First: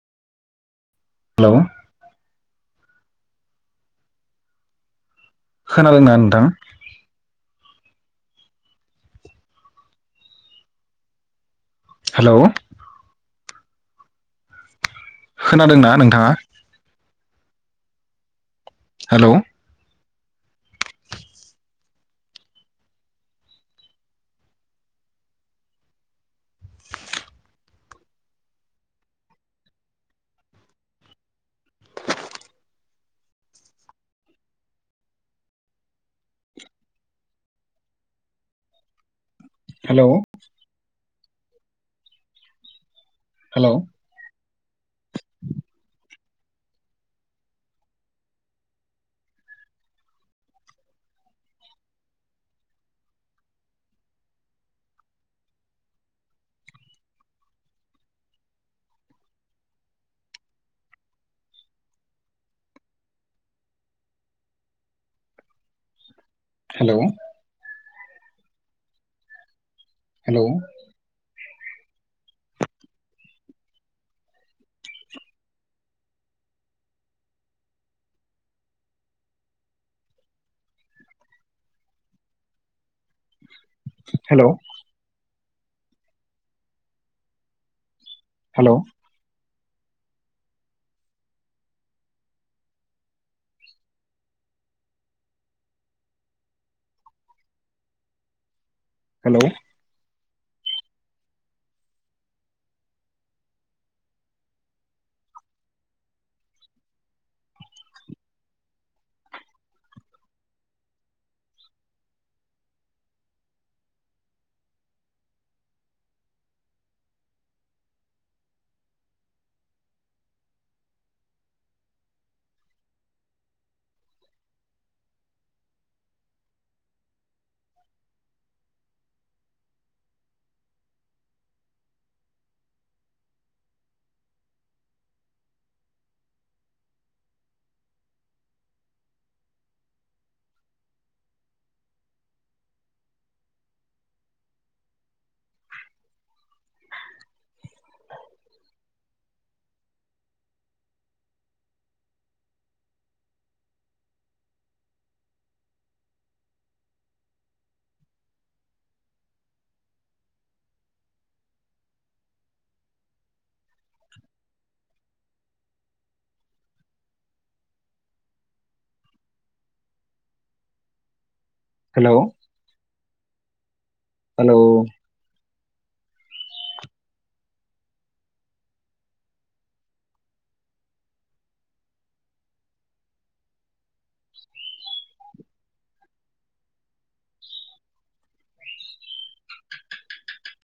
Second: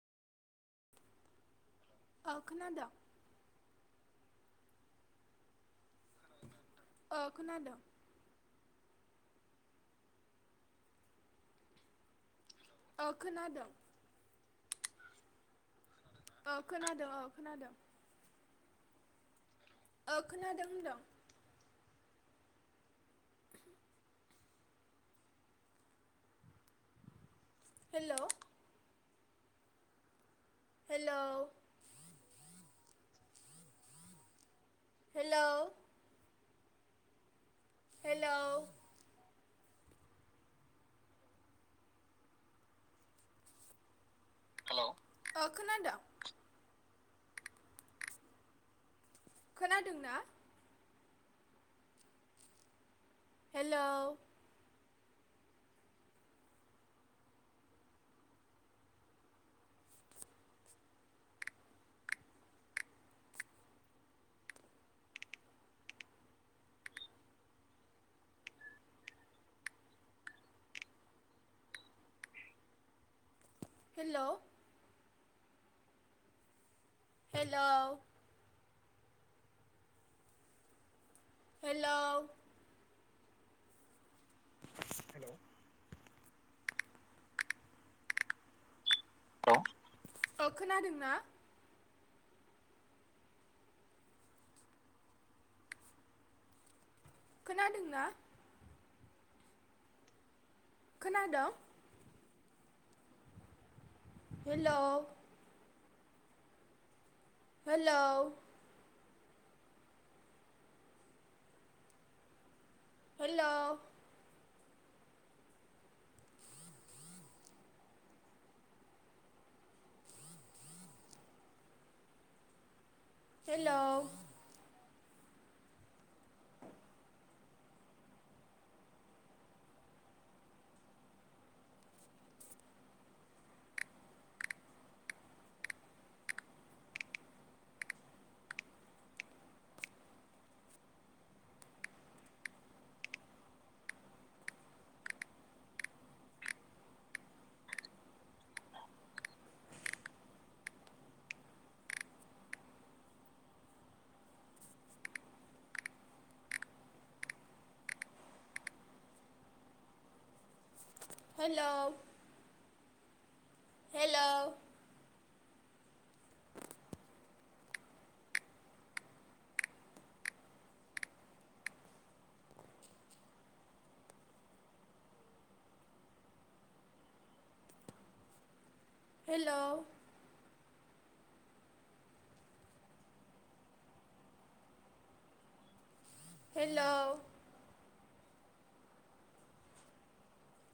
Hello ओ खोनादो खोनदों ना नोंथां? ओ खोनादों हेलौ ओ खोनादों खोनादोंना नों औ खोनादों औ खोनादो हेलौ ओ खोनादों होनदों hello hello hello hello hello hello औ खनादं खोनादोंना। Hello hello hello hello hello hello hello hello hello औ खोनादों ना? खोनादों ना? हेलौ। खोनादोंं? Hello hello hello hello hello hello hello hello hello hello